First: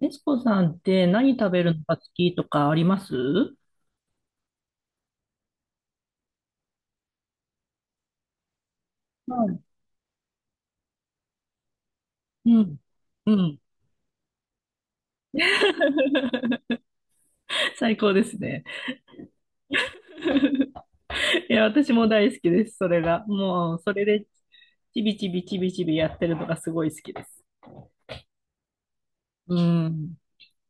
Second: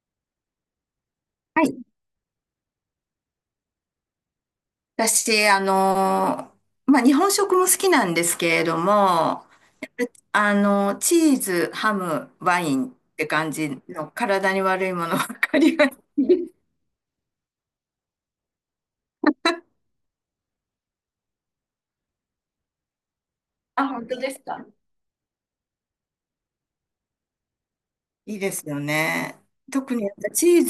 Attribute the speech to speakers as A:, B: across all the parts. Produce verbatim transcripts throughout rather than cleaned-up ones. A: エスコさんって何食べ
B: は
A: る
B: い。
A: のが好きとかあります？は
B: 私、あのー、まあ、日本食も好きなんですけれども、
A: い。
B: やっぱあのー、チーズ、ハム、
A: う
B: ワイ
A: ん。
B: ンって
A: う
B: 感
A: ん。
B: じの体に悪いものばっかりが
A: 最高ですね。いや、私も大好きです、それが。もう、
B: あ、
A: それ
B: 本当
A: で、
B: ですか。
A: ちびちびちびちびやってるのがすごい好きです。
B: いいですよね。
A: う
B: 特にやっ
A: ん。
B: ぱチー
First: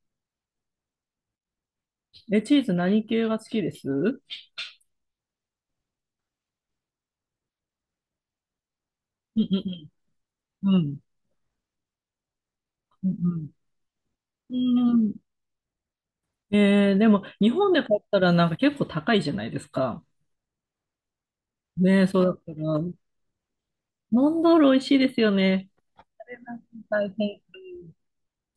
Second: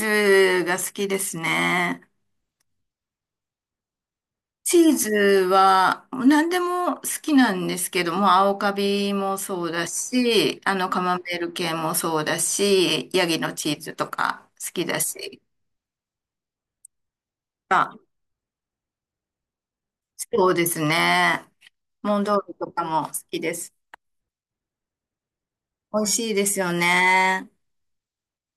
B: ズが好きですね。
A: え、チーズ何系が好きです？うん
B: チーズは何でも好きなんですけども、青カビも
A: うん
B: そうだし、
A: う
B: あ
A: ん。う
B: の
A: ん。
B: カマンベール系もそうだ
A: う
B: し、ヤギ
A: ん。
B: のチーズとか
A: う
B: 好きだ
A: ん。
B: し。
A: えーでも、日本で買ったらなんか結構高いじゃないですか。
B: そうですね。
A: ねえ、
B: モ
A: そ
B: ン
A: うだ
B: ド
A: っ
B: ー
A: た
B: ルと
A: ら、
B: かも好きです。
A: モンドール美味しいですよね。
B: 美味
A: 食
B: しい
A: べ
B: で
A: ま
B: す
A: す。
B: よ
A: 大変。
B: ね。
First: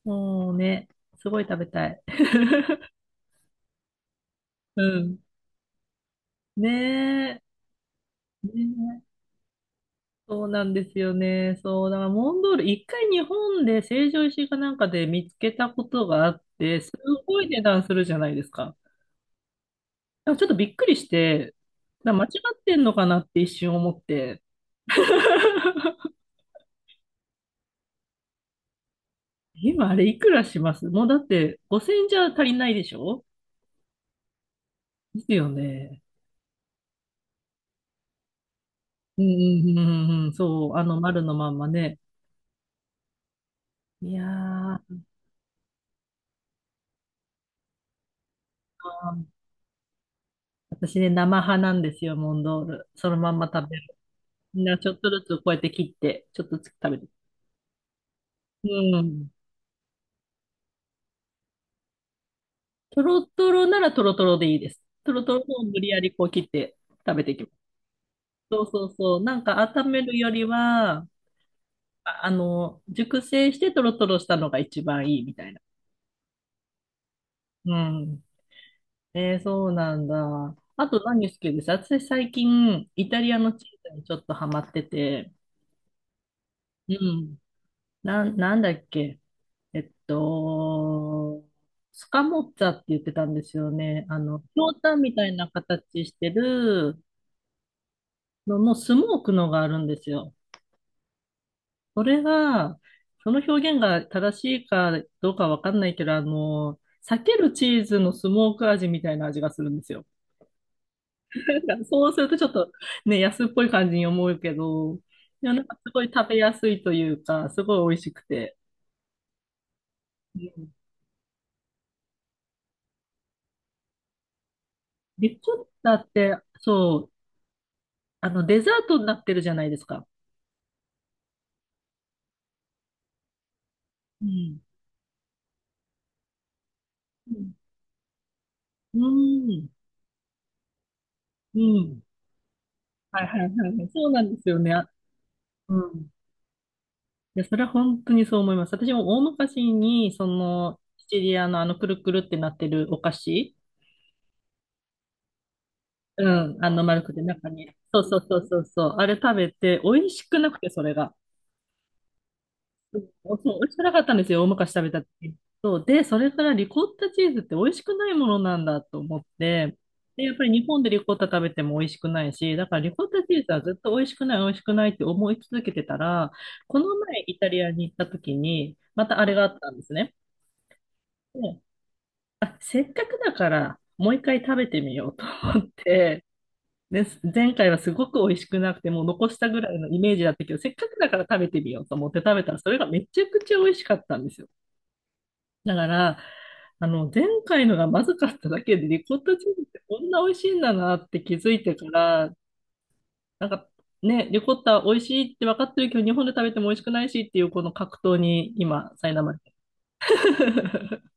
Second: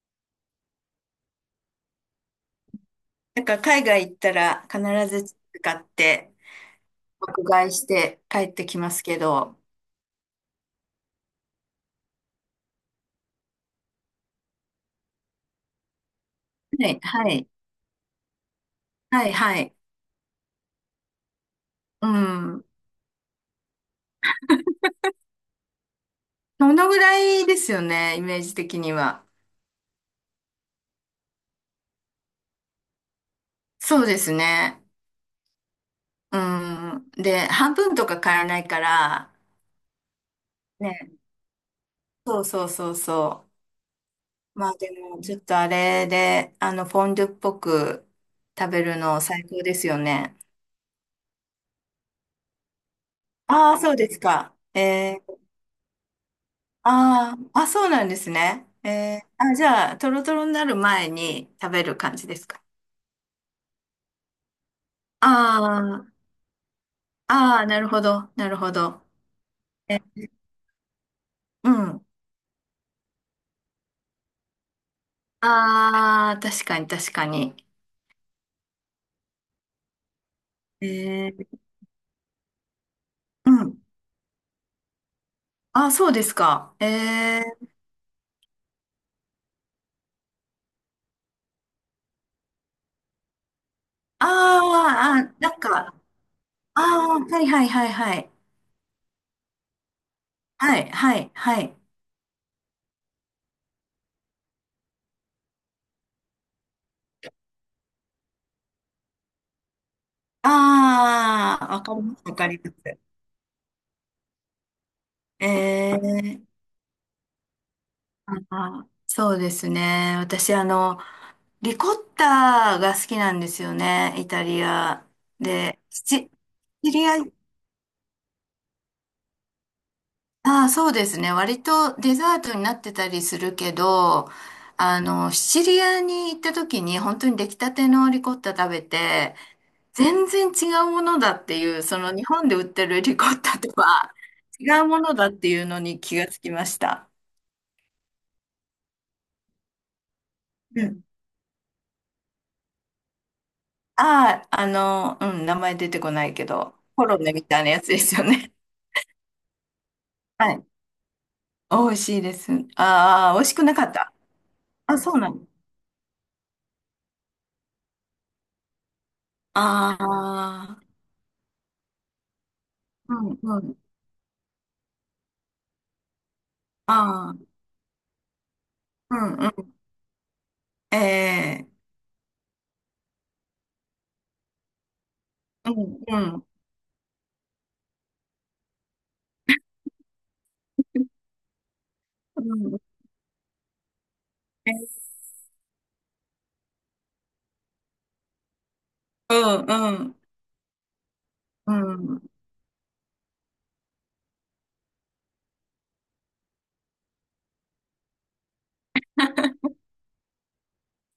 A: もうね、すごい食べたい。
B: なんか海外行ったら必
A: うん。
B: ず使って、
A: ねえ。
B: 爆買いして帰
A: ね
B: ってきます
A: え、
B: けど。
A: そうなんですよね。そう、だからモンドール、一回日本で成城石井かなんかで見つけたことがあって、
B: は
A: す
B: い、は
A: ごい
B: い、
A: 値段するじゃないですか。だ
B: はい、はい。
A: からちょっとびっくりして、
B: う
A: だから間違っ
B: ん。
A: てんのかなって一瞬思って。
B: そのぐらいですよね、イメージ的には。
A: 今あれいくらします？もうだってごせんじゃ足りないでしょ？
B: そうですね。
A: ですよね。
B: うん。で、半分とか買えないか
A: うんう
B: ら、
A: んうんうんうん、そう、あの
B: ね。
A: 丸のまんまね。
B: そうそうそうそ
A: いや
B: う。まあで
A: ー、
B: も、ちょっとあれで、あの、フォンデュっぽく食べるの最高ですよね。
A: 私ね、生派なんですよ、モンドール。そのまんま食
B: あ
A: べ
B: あ、そ
A: る。
B: うですか。
A: みんなちょっと
B: え
A: ずつ
B: ー、
A: こうやって切って、ちょっとずつ食べる。
B: あーあ、そうなんですね。
A: う
B: えー、
A: ん。
B: あ、じゃあ、トロトロになる前に食べる感じですか。
A: トロトロならトロトロでいいです。トロトロを無理や
B: あ
A: りこう切って食べていきます。
B: あ、ああ、なるほど、なる
A: そう
B: ほ
A: そう
B: ど。
A: そう。なんか温
B: え
A: めるよ
B: ー、
A: りは、
B: うん。
A: あ、あの、熟成してトロトロしたのが一番いいみたいな。
B: ああ、確かに、確かに。
A: うん。えー、そうなんだ。
B: え
A: あと何好
B: ー、
A: きです？私最近、イタリア
B: う
A: のチ
B: ん。
A: ーズにちょっとハマってて、
B: あ、そうですか。
A: うん。
B: えー、
A: なん、なんだっけえっと、スカモッツァって言ってたんですよね。あ
B: あ
A: の、ひょうたんみた
B: あ、
A: い
B: あ、な
A: な
B: んか、
A: 形して
B: あ
A: る
B: あ、はいはいはいはい。
A: ののスモークのがあるんですよ。
B: はい、はい、はい。
A: それが、その表現が正しいかどうかわかんないけど、あの、避けるチーズのスモーク味みたいな味がするんですよ。
B: あ あ、
A: なん
B: わ
A: か
B: かり
A: そう
B: ま
A: す
B: す、
A: る
B: わ
A: とちょ
B: か
A: っ
B: り
A: と
B: ます。
A: ね、安っぽい感じに思うけど、い
B: え
A: や、なんかすごい食べ
B: ー
A: やすいというか、すごい美味しくて。
B: あーそうですね。
A: う
B: 私、あ
A: ん。
B: の、リコッタが好きなんですよね、イタリア。
A: リコッ
B: で、
A: タ
B: シ
A: っ
B: チシ
A: て、
B: チリ
A: そう、
B: ア、
A: あの、デザートになってるじゃないですか。
B: ああ、そうですね。割とデザートになってたりするけ
A: う
B: ど、
A: ん。
B: あの、シチリアに行った時に本当
A: う
B: に出
A: ん。
B: 来たてのリコッタ食べ
A: う
B: て、
A: ん。
B: 全然違うものだって
A: う
B: いう、そ
A: ん。
B: の日本で売ってるリ
A: は
B: コ
A: いは
B: ッ
A: い
B: タ
A: は
B: と
A: いはい。そう
B: は
A: なんですよね。
B: 違う
A: あ。
B: ものだっていうの
A: う
B: に
A: ん。い
B: 気がつきました。
A: や、それは本当にそう思います。私も大昔に、その、
B: うん
A: シチリアのあの、くるくるってなってるお菓子。
B: ああ、あの、うん、名前出てこ
A: う
B: ないけ
A: ん。あ
B: ど、
A: の、丸
B: コ
A: く
B: ロ
A: て
B: ネみ
A: 中
B: たいな
A: に。
B: やつで
A: そう
B: す
A: そ
B: よ
A: うそう
B: ね。
A: そうそう。あれ食べて、美味し くな
B: は
A: く
B: い。
A: て、それが。
B: 美味しいです。あ
A: そ
B: あ、美
A: う、
B: 味
A: 美
B: しく
A: 味
B: な
A: しく
B: か
A: な
B: っ
A: かった
B: た。
A: んですよ、大昔食べ
B: あ、
A: た
B: そうな
A: 時。
B: の。
A: そう、で、それからリコッタチーズって美味しくないものなんだと思って、で、やっぱり日
B: あ
A: 本で
B: あ、
A: リコッタ食べても美味しくないし、だからリコッ
B: う
A: タチ
B: ん
A: ーズ
B: う
A: はず
B: ん。
A: っと美味しくない、美味しくないって思い続けてたら、この前
B: あ
A: イ
B: あ、
A: タリアに行った時に、ま
B: う
A: たあ
B: ん
A: れがあ
B: う
A: ったん
B: ん。
A: ですね。で、
B: ええ
A: あ、せっかくだから、もう一回食べてみようと思っ
B: うんう
A: て、
B: ん。
A: で、前回はすごく美味しくなくて、もう残したぐらいのイメージだったけど、せっかくだから食べてみようと思って食
B: う
A: べたら、それ
B: ん
A: がめちゃくちゃ美味しかったんですよ。
B: えー
A: だから、あの、前回のがまずかっただけで、リコッ
B: う
A: タチーズっ
B: ん
A: てこ
B: う
A: ん
B: ん
A: な美味しいんだなって気づい
B: う
A: てか
B: ん。
A: ら、なんかね、リコッタ美味しいって分かってるけど、日本で食べても美味しくないしっていうこの格闘に今、苛まれてる。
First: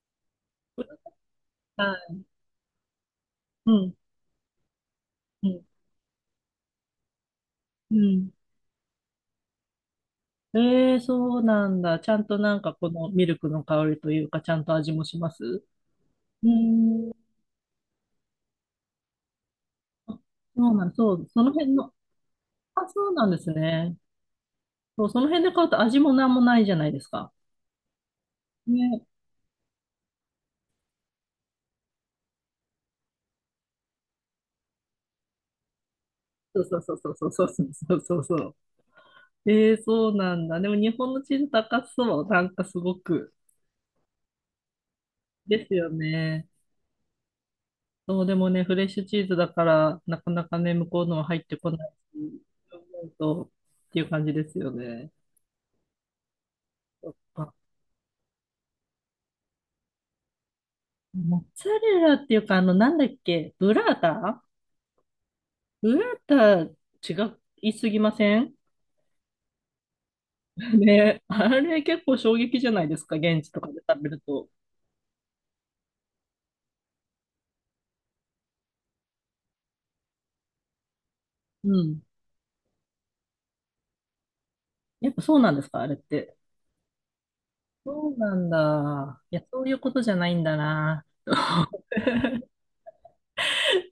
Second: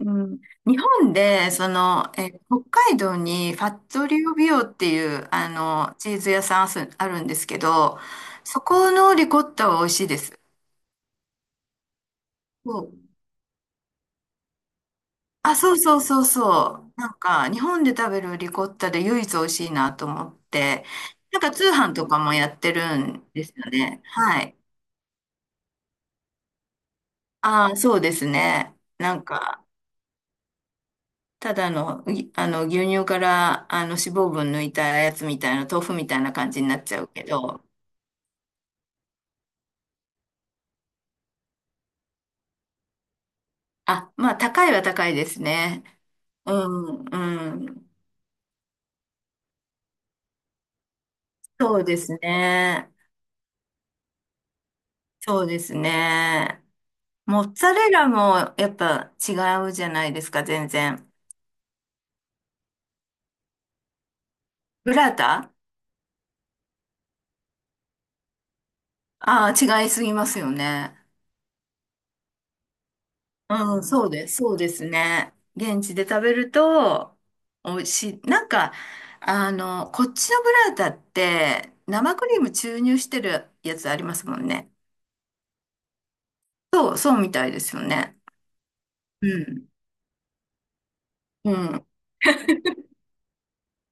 B: うん、日本で、そ
A: は
B: の、
A: い。
B: え、北海道にファ
A: う
B: ッ
A: ん。
B: トリオビオっていう、
A: う
B: あ
A: ん。
B: の、チーズ屋さんあすあるんですけ
A: う
B: ど、
A: ん。
B: そこのリコッタは美味しいです。
A: えー、そうなんだ。ちゃんとなんか
B: そ
A: こ
B: う
A: のミルクの香りというか、ちゃんと味もします？
B: あ、
A: う
B: そうそうそう
A: ー
B: そう。な
A: ん。
B: んか、日本で食べるリコッタで唯一美味しいなと
A: あ、
B: 思っ
A: そうな
B: て、
A: ん、そう、
B: なん
A: そ
B: か
A: の
B: 通
A: 辺の、
B: 販とかもやって
A: あ、
B: る
A: そうなん
B: ん
A: で
B: で
A: す
B: すよ
A: ね。
B: ね。はい。
A: そう、その辺で買うと味もなんもないじゃないですか。
B: ああ、そうですね。
A: ね、
B: なんか、ただの、ぎあの、牛乳から、あの、脂肪分抜いたやつみたいな、豆腐みたいな感
A: そ
B: じ
A: う
B: に
A: そ
B: な
A: う
B: っ
A: そ
B: ち
A: う
B: ゃう
A: そう
B: け
A: そうそう
B: ど、
A: そうそうそう。ええ、そうなんだ。でも日本のチーズ高そう。なんかすごく。
B: あ、まあ、高いは高いです
A: です
B: ね。
A: よね。
B: うん、うん。
A: そう、でもね、フレッシュチーズだから、なかなかね、向こうのは入ってこ
B: そう
A: ない
B: です
A: し、そう
B: ね。
A: 思うと、っていう感じですよね。
B: そうですね。
A: そっ
B: モッ
A: か。
B: ツァレラもやっぱ違うじゃないですか、全然。
A: モッツァレラっていうか、あの、なんだっけ、ブラータ。
B: ブラータ
A: ブラータ、違いすぎません？
B: ああー、違いすぎますよ ね。
A: ね、あれ結構衝撃じゃないですか、現地とかで
B: うん、
A: 食
B: そ
A: べ
B: う
A: る
B: です。
A: と。
B: そうですね。現地で食べると、美味しい。なんか、あの、こっちのブラータっ
A: う
B: て、
A: ん。
B: 生クリーム注入してるやつありますもんね。
A: やっぱそうなんですか、あれって。
B: そう、そうみたいですよ
A: そ
B: ね。
A: うなんだ。
B: う
A: いや、そう
B: ん。
A: いうことじゃないんだな。
B: うん。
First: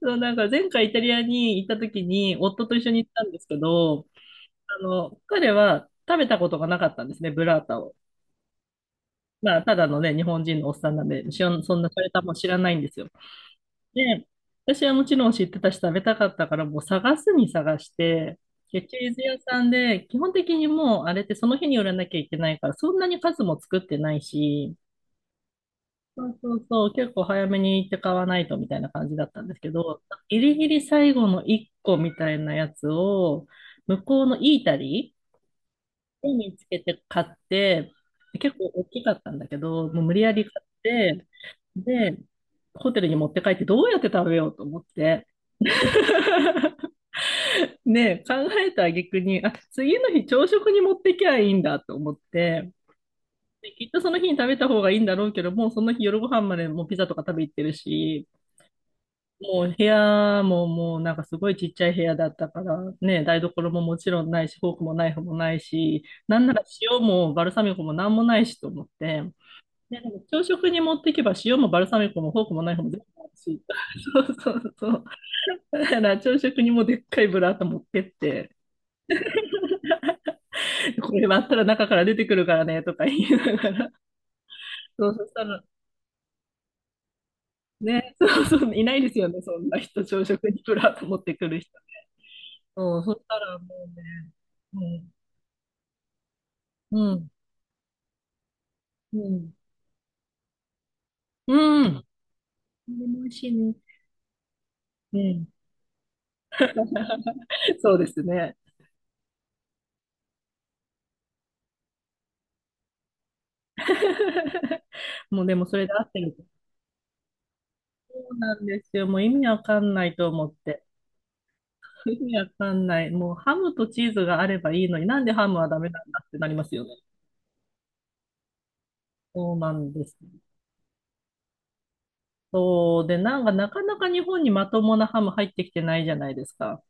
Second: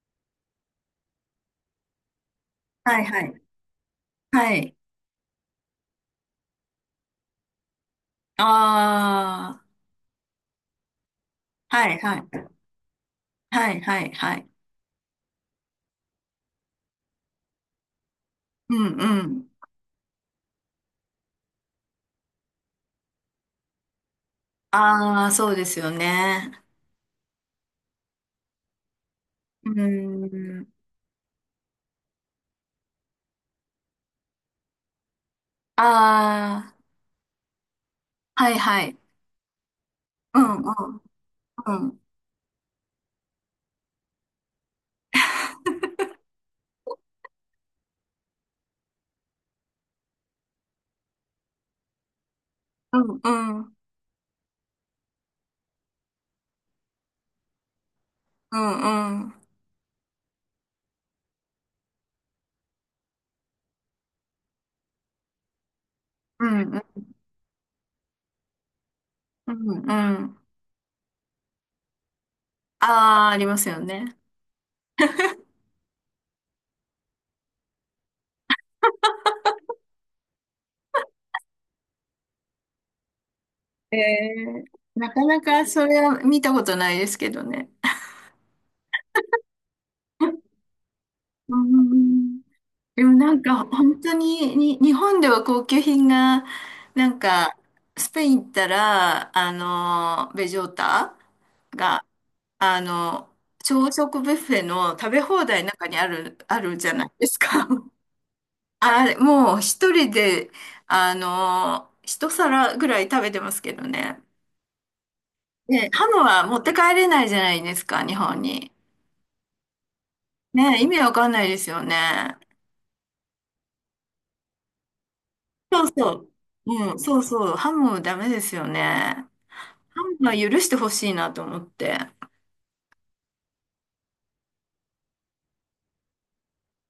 A: そう、なんか前回イタリアに行った時に夫と一緒
B: は
A: に
B: い
A: 行っ
B: は
A: たんで
B: い。
A: すけど、
B: はい。
A: あの、彼は食べたことがなかったんですね、ブラータを。ま
B: あ
A: あ、ただのね、日本人のおっさんなんで、しょそ
B: あ、
A: んな
B: はい
A: され
B: は
A: たもん
B: い。
A: 知らないんですよ。
B: はいはい
A: で、
B: はい。
A: 私はもちろん知ってたし食べたかったから、もう探すに探して、
B: う
A: で、
B: ん
A: チ
B: う
A: ーズ屋
B: ん。
A: さんで、基本的にもうあれってその日に売らなきゃいけないから、そんなに数も作ってないし、
B: ああ、そうですよ
A: そうそ
B: ね。
A: うそう、結構早めに行って買わないとみたいな感じだったんですけ
B: う
A: ど、ギリギ
B: ん。
A: リ最後のいっこみたいなやつを、向こうのイータリーを見つ
B: あ
A: けて買って、
B: あ、は
A: 結
B: い
A: 構
B: は
A: 大
B: い。
A: きかったんだけど、もう無理や
B: う
A: り
B: んう
A: 買っ
B: ん
A: て、
B: うん、
A: で、ホテルに持って帰ってどうやって食べようと思って。ねえ、考えた挙句に、あ、次の日朝食に持ってきゃいいんだと思って、
B: うん、う
A: で、
B: ん、
A: きっとその日に食べた方がいいんだろうけど、もうその日夜ご飯までもうピザとか食べ行ってるし、
B: うん、うん、
A: もう部屋ももうなんかすごいちっちゃい部屋だったから、ね、台所ももちろんないし、フォークもナイフもないし、なん
B: う
A: なら
B: ん、
A: 塩もバルサミコもなんもないしと思って、
B: うん、
A: で、でも
B: うん。
A: 朝食に持っていけば塩もバルサミコもフォークもナイフも全部あ
B: あ
A: る
B: あー、ありま
A: し、
B: すよ ね。
A: そうそうそう。だから朝食にもでっかいブラータ持ってって、これ割ったら中から出てくるからねとか言いながら、
B: えー、
A: そ
B: な
A: う、そ
B: か
A: し
B: な
A: たら、
B: かそれは見たことないですけどね。
A: ね、そうそう、いないですよね、そんな人、朝食にブラータ持ってく
B: う
A: る人。
B: ん、
A: そう、
B: で
A: そ
B: も
A: し
B: な
A: た
B: ん
A: らも
B: か
A: う
B: 本当
A: ね、
B: に、に、日
A: も
B: 本では高級品が、
A: う
B: な
A: ん。う
B: ん
A: ん。
B: か、スペイン行った
A: う
B: ら、あ
A: ん。
B: の、ベジョータ
A: うん。
B: が、あ
A: でも美
B: の、
A: 味しいね。
B: 朝食ビュッフェの食
A: う
B: べ放
A: ん。
B: 題の中にある、あるじゃないですか。
A: そう ですね。
B: あれ、もう一人で、あの一皿ぐらい食べてますけどね。
A: もうでもそれ
B: ね、
A: で合
B: ハ
A: っ
B: ム
A: てる。
B: は持って帰れないじゃないですか、日
A: そう
B: 本
A: なん
B: に。
A: ですよ。もう意味わかんないと思っ
B: ね、
A: て。
B: 意味わかんないですよ
A: 意味
B: ね。
A: わかんない。もうハムとチーズがあればいいのになんでハムはダ
B: そう
A: メなん
B: そ
A: だっ
B: う。
A: てなりますよね。
B: うん、そうそう。ハムダメですよね。
A: そうなん
B: ハ
A: です。
B: ムは許してほしいなと思って。
A: そう。で、なんかなかなか日本にまともなハム入ってきてないじゃないですか。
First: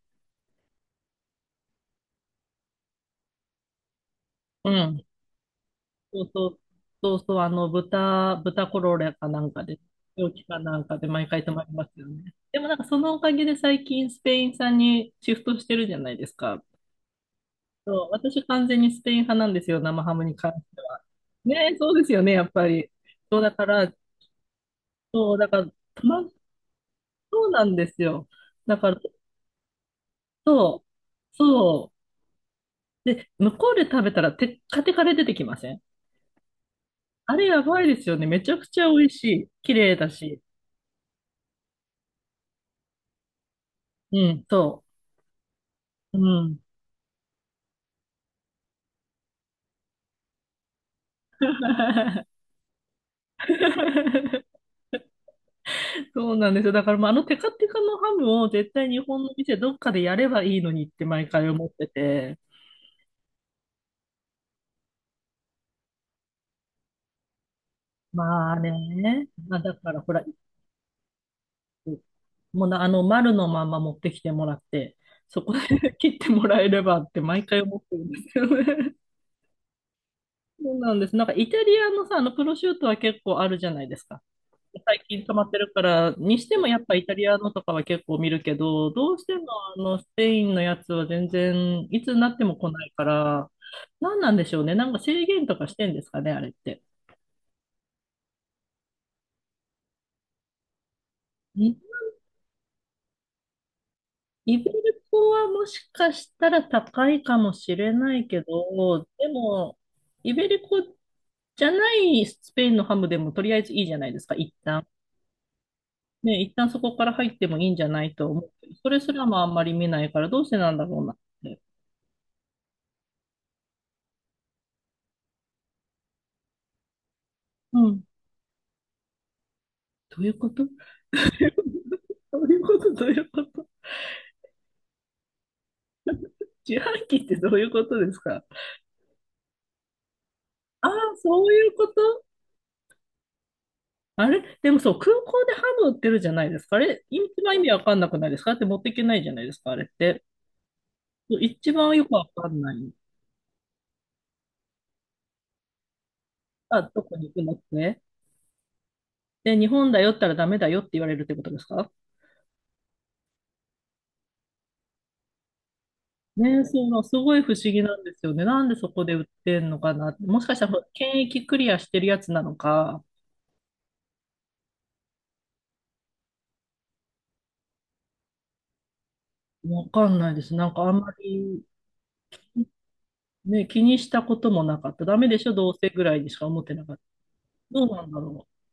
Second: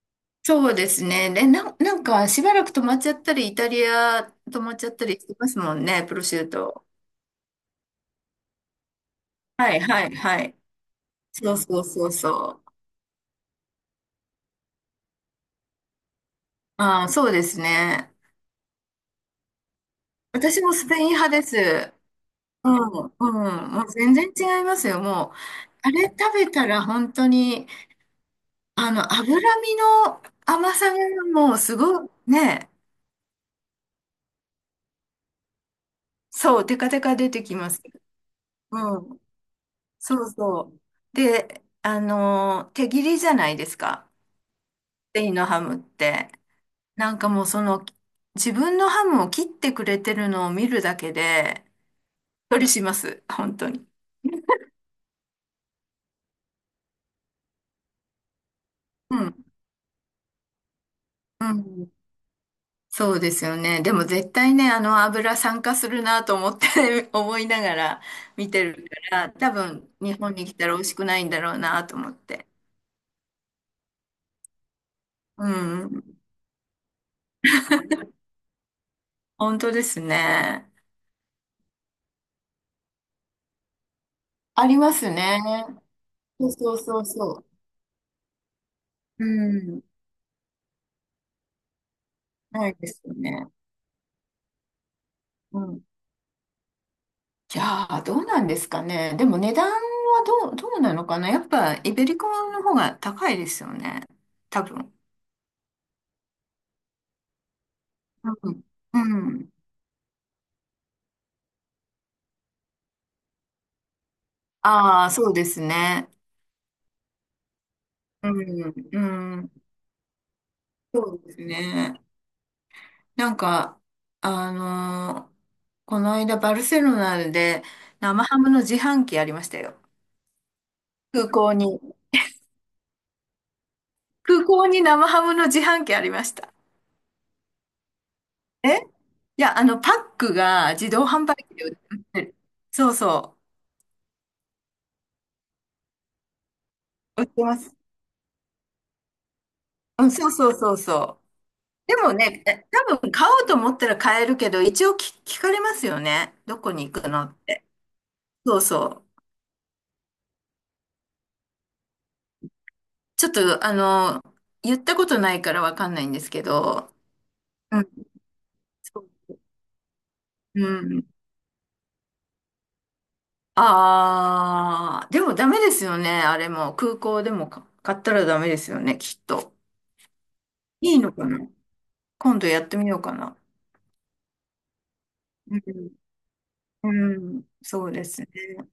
B: そうですね。で、な、なんかしばらく止まっちゃったり、イタリア止
A: う
B: まっちゃった
A: ん。
B: りしてますもんね、プ
A: そ
B: ロ
A: う
B: シュ
A: そ
B: ー
A: う、
B: ト。
A: そうそう、あの、豚、豚コロレかなんか
B: は
A: で、
B: いはい
A: 病
B: は
A: 気
B: い。
A: かなんかで毎回
B: そ
A: 泊
B: う
A: まり
B: そう
A: ます
B: そ
A: よ
B: う
A: ね。で
B: そ
A: も
B: う。
A: なんかそのおかげで最近スペイン産にシフトしてるじゃないですか。
B: ああ、そうです
A: そう、
B: ね。
A: 私完全にスペイン派なんですよ、生ハムに関し
B: 私も
A: て
B: スペ
A: は。
B: イン派で
A: ねえ、そ
B: す。
A: うですよね、やっぱ
B: うん、
A: り。
B: う
A: そうだか
B: ん、もう
A: ら、
B: 全然違いますよ。もう、
A: そう、だから、
B: あ
A: た
B: れ食
A: ま、
B: べたら本当
A: そうな
B: に、
A: んですよ。だか
B: あ
A: ら、
B: の、脂身の甘
A: そう、
B: さがもうす
A: そ
B: ごい、ね、
A: う。で、向こうで食べたらテッカテカで出てきません？
B: そう、テカテカ出
A: あ
B: て
A: れ
B: き
A: や
B: ま
A: ば
B: す。
A: いですよね。めちゃくちゃ
B: う
A: 美味
B: ん、
A: しい。綺麗だ
B: そう
A: し。
B: そう。で、あの、手切りじゃないですか。
A: うん、そ
B: スペインのハムっ
A: う。う
B: て。
A: ん。
B: なんかもうその、自分のハムを切ってくれてるのを見るだけで、りします。本当に。
A: そうなんですよ。だから、まあ、あのテカテカのハムを絶対日
B: う
A: 本の
B: ん、
A: 店どっかでやればいいのにって毎回
B: う
A: 思って
B: ん。
A: て。
B: そうですよね。でも絶対ね、あの油酸化するなと思って 思いながら見
A: まあ
B: てるか
A: ね。
B: ら、多
A: まあ、だ
B: 分
A: から、ほ
B: 日
A: ら、
B: 本に来たら美味しくないんだろうなと思って。
A: もうな、あの丸のまま持ってきてもらって、そ
B: う
A: こで 切
B: ん。
A: ってもらえればって毎回思ってるんですよね。
B: 本当です
A: そ
B: ね。
A: うなんです。なんかイタリアのさ、あのプロシュートは結構あるじゃないですか。
B: ありま
A: 最
B: す
A: 近溜
B: ね。
A: まってるから、に
B: そ
A: し
B: う
A: ても
B: そ
A: や
B: う
A: っぱ
B: そ
A: イ
B: う
A: タリア
B: そ
A: のとかは結構見るけど、どう
B: う。う
A: してもあ
B: ん。
A: のスペインのやつは全然いつになっても
B: な
A: 来
B: い
A: な
B: で
A: い
B: す
A: か
B: よね。
A: ら、何なんでしょうね。なんか制限と
B: う
A: かし
B: ん。
A: てんですかね、あれって。
B: じゃあ、どうなんですかね。でも値段はどう、どうなのかな。やっ
A: イ
B: ぱイベリコの方が高いですよね。
A: イ
B: 多
A: ベ
B: 分。
A: ルコはもしかしたら高いかもしれないけ
B: うん。う
A: ど、で
B: ん。
A: も、イベリコじゃないスペインのハムでもとりあえずいいじゃないですか、一旦。
B: ああ、そうですね。
A: ね、一旦そこから入ってもいいんじゃないと
B: う
A: 思うけ
B: ん、
A: ど。それ
B: う
A: すらもあ
B: ん
A: んまり見ないから、どうしてなんだろ
B: そ
A: うなっ
B: うです
A: て。
B: ね。なんか、あのーこの間バルセロナで
A: うん。
B: 生ハムの自販機ありましたよ。
A: どういうこと？
B: 空港に。
A: どういうこと？どういうこと？
B: 空港に生ハムの自販機ありました。
A: 自販機ってどういうことですか？
B: えいや、あの、パックが
A: あ
B: 自
A: あ、
B: 動販売
A: そう
B: 機で
A: いう
B: 売
A: こ
B: って
A: と？
B: る。そうそ
A: あれでもそう、空港でハム売ってるじゃないですか。あれ、一
B: う。売って
A: 番
B: ま
A: 意味
B: す。
A: わかんなくないですか？だって持っていけないじゃないですか、あれっ
B: うん、
A: て。
B: そうそうそうそう。
A: そう。一番
B: で
A: よく
B: も
A: わ
B: ね、
A: かん
B: え
A: ない。
B: 多分買おうと思ったら買えるけど、一応き聞かれますよね。どこ
A: あ、
B: に行
A: ど
B: く
A: こ
B: の
A: に行
B: っ
A: くのっ
B: て。
A: て？
B: そうそう。
A: で、日本だよったらダメだよって言われるってことですか？
B: ちょっと、あの、言ったことないからわかんないんですけ
A: ね、
B: ど、
A: そう、すごい不思
B: う
A: 議
B: ん
A: なんですよね。なんでそこで売ってんのかな。もしかし
B: う
A: たら、
B: ん。
A: 検疫クリアしてるやつなのか、
B: ああ、でもダメですよね。あれも、空港でもか買ったらダメですよね、きっと。
A: わかんないです。なんかあ
B: い
A: ん
B: い
A: ま
B: のかな
A: り
B: 今度やってみようかな。
A: ね、気にしたこともなかった。ダメでしょ、
B: う
A: どうせ
B: ん。
A: ぐらいにしか思ってなかった。
B: うん、
A: ど
B: そ
A: う
B: う
A: な
B: で
A: んだ
B: すね。
A: ろう。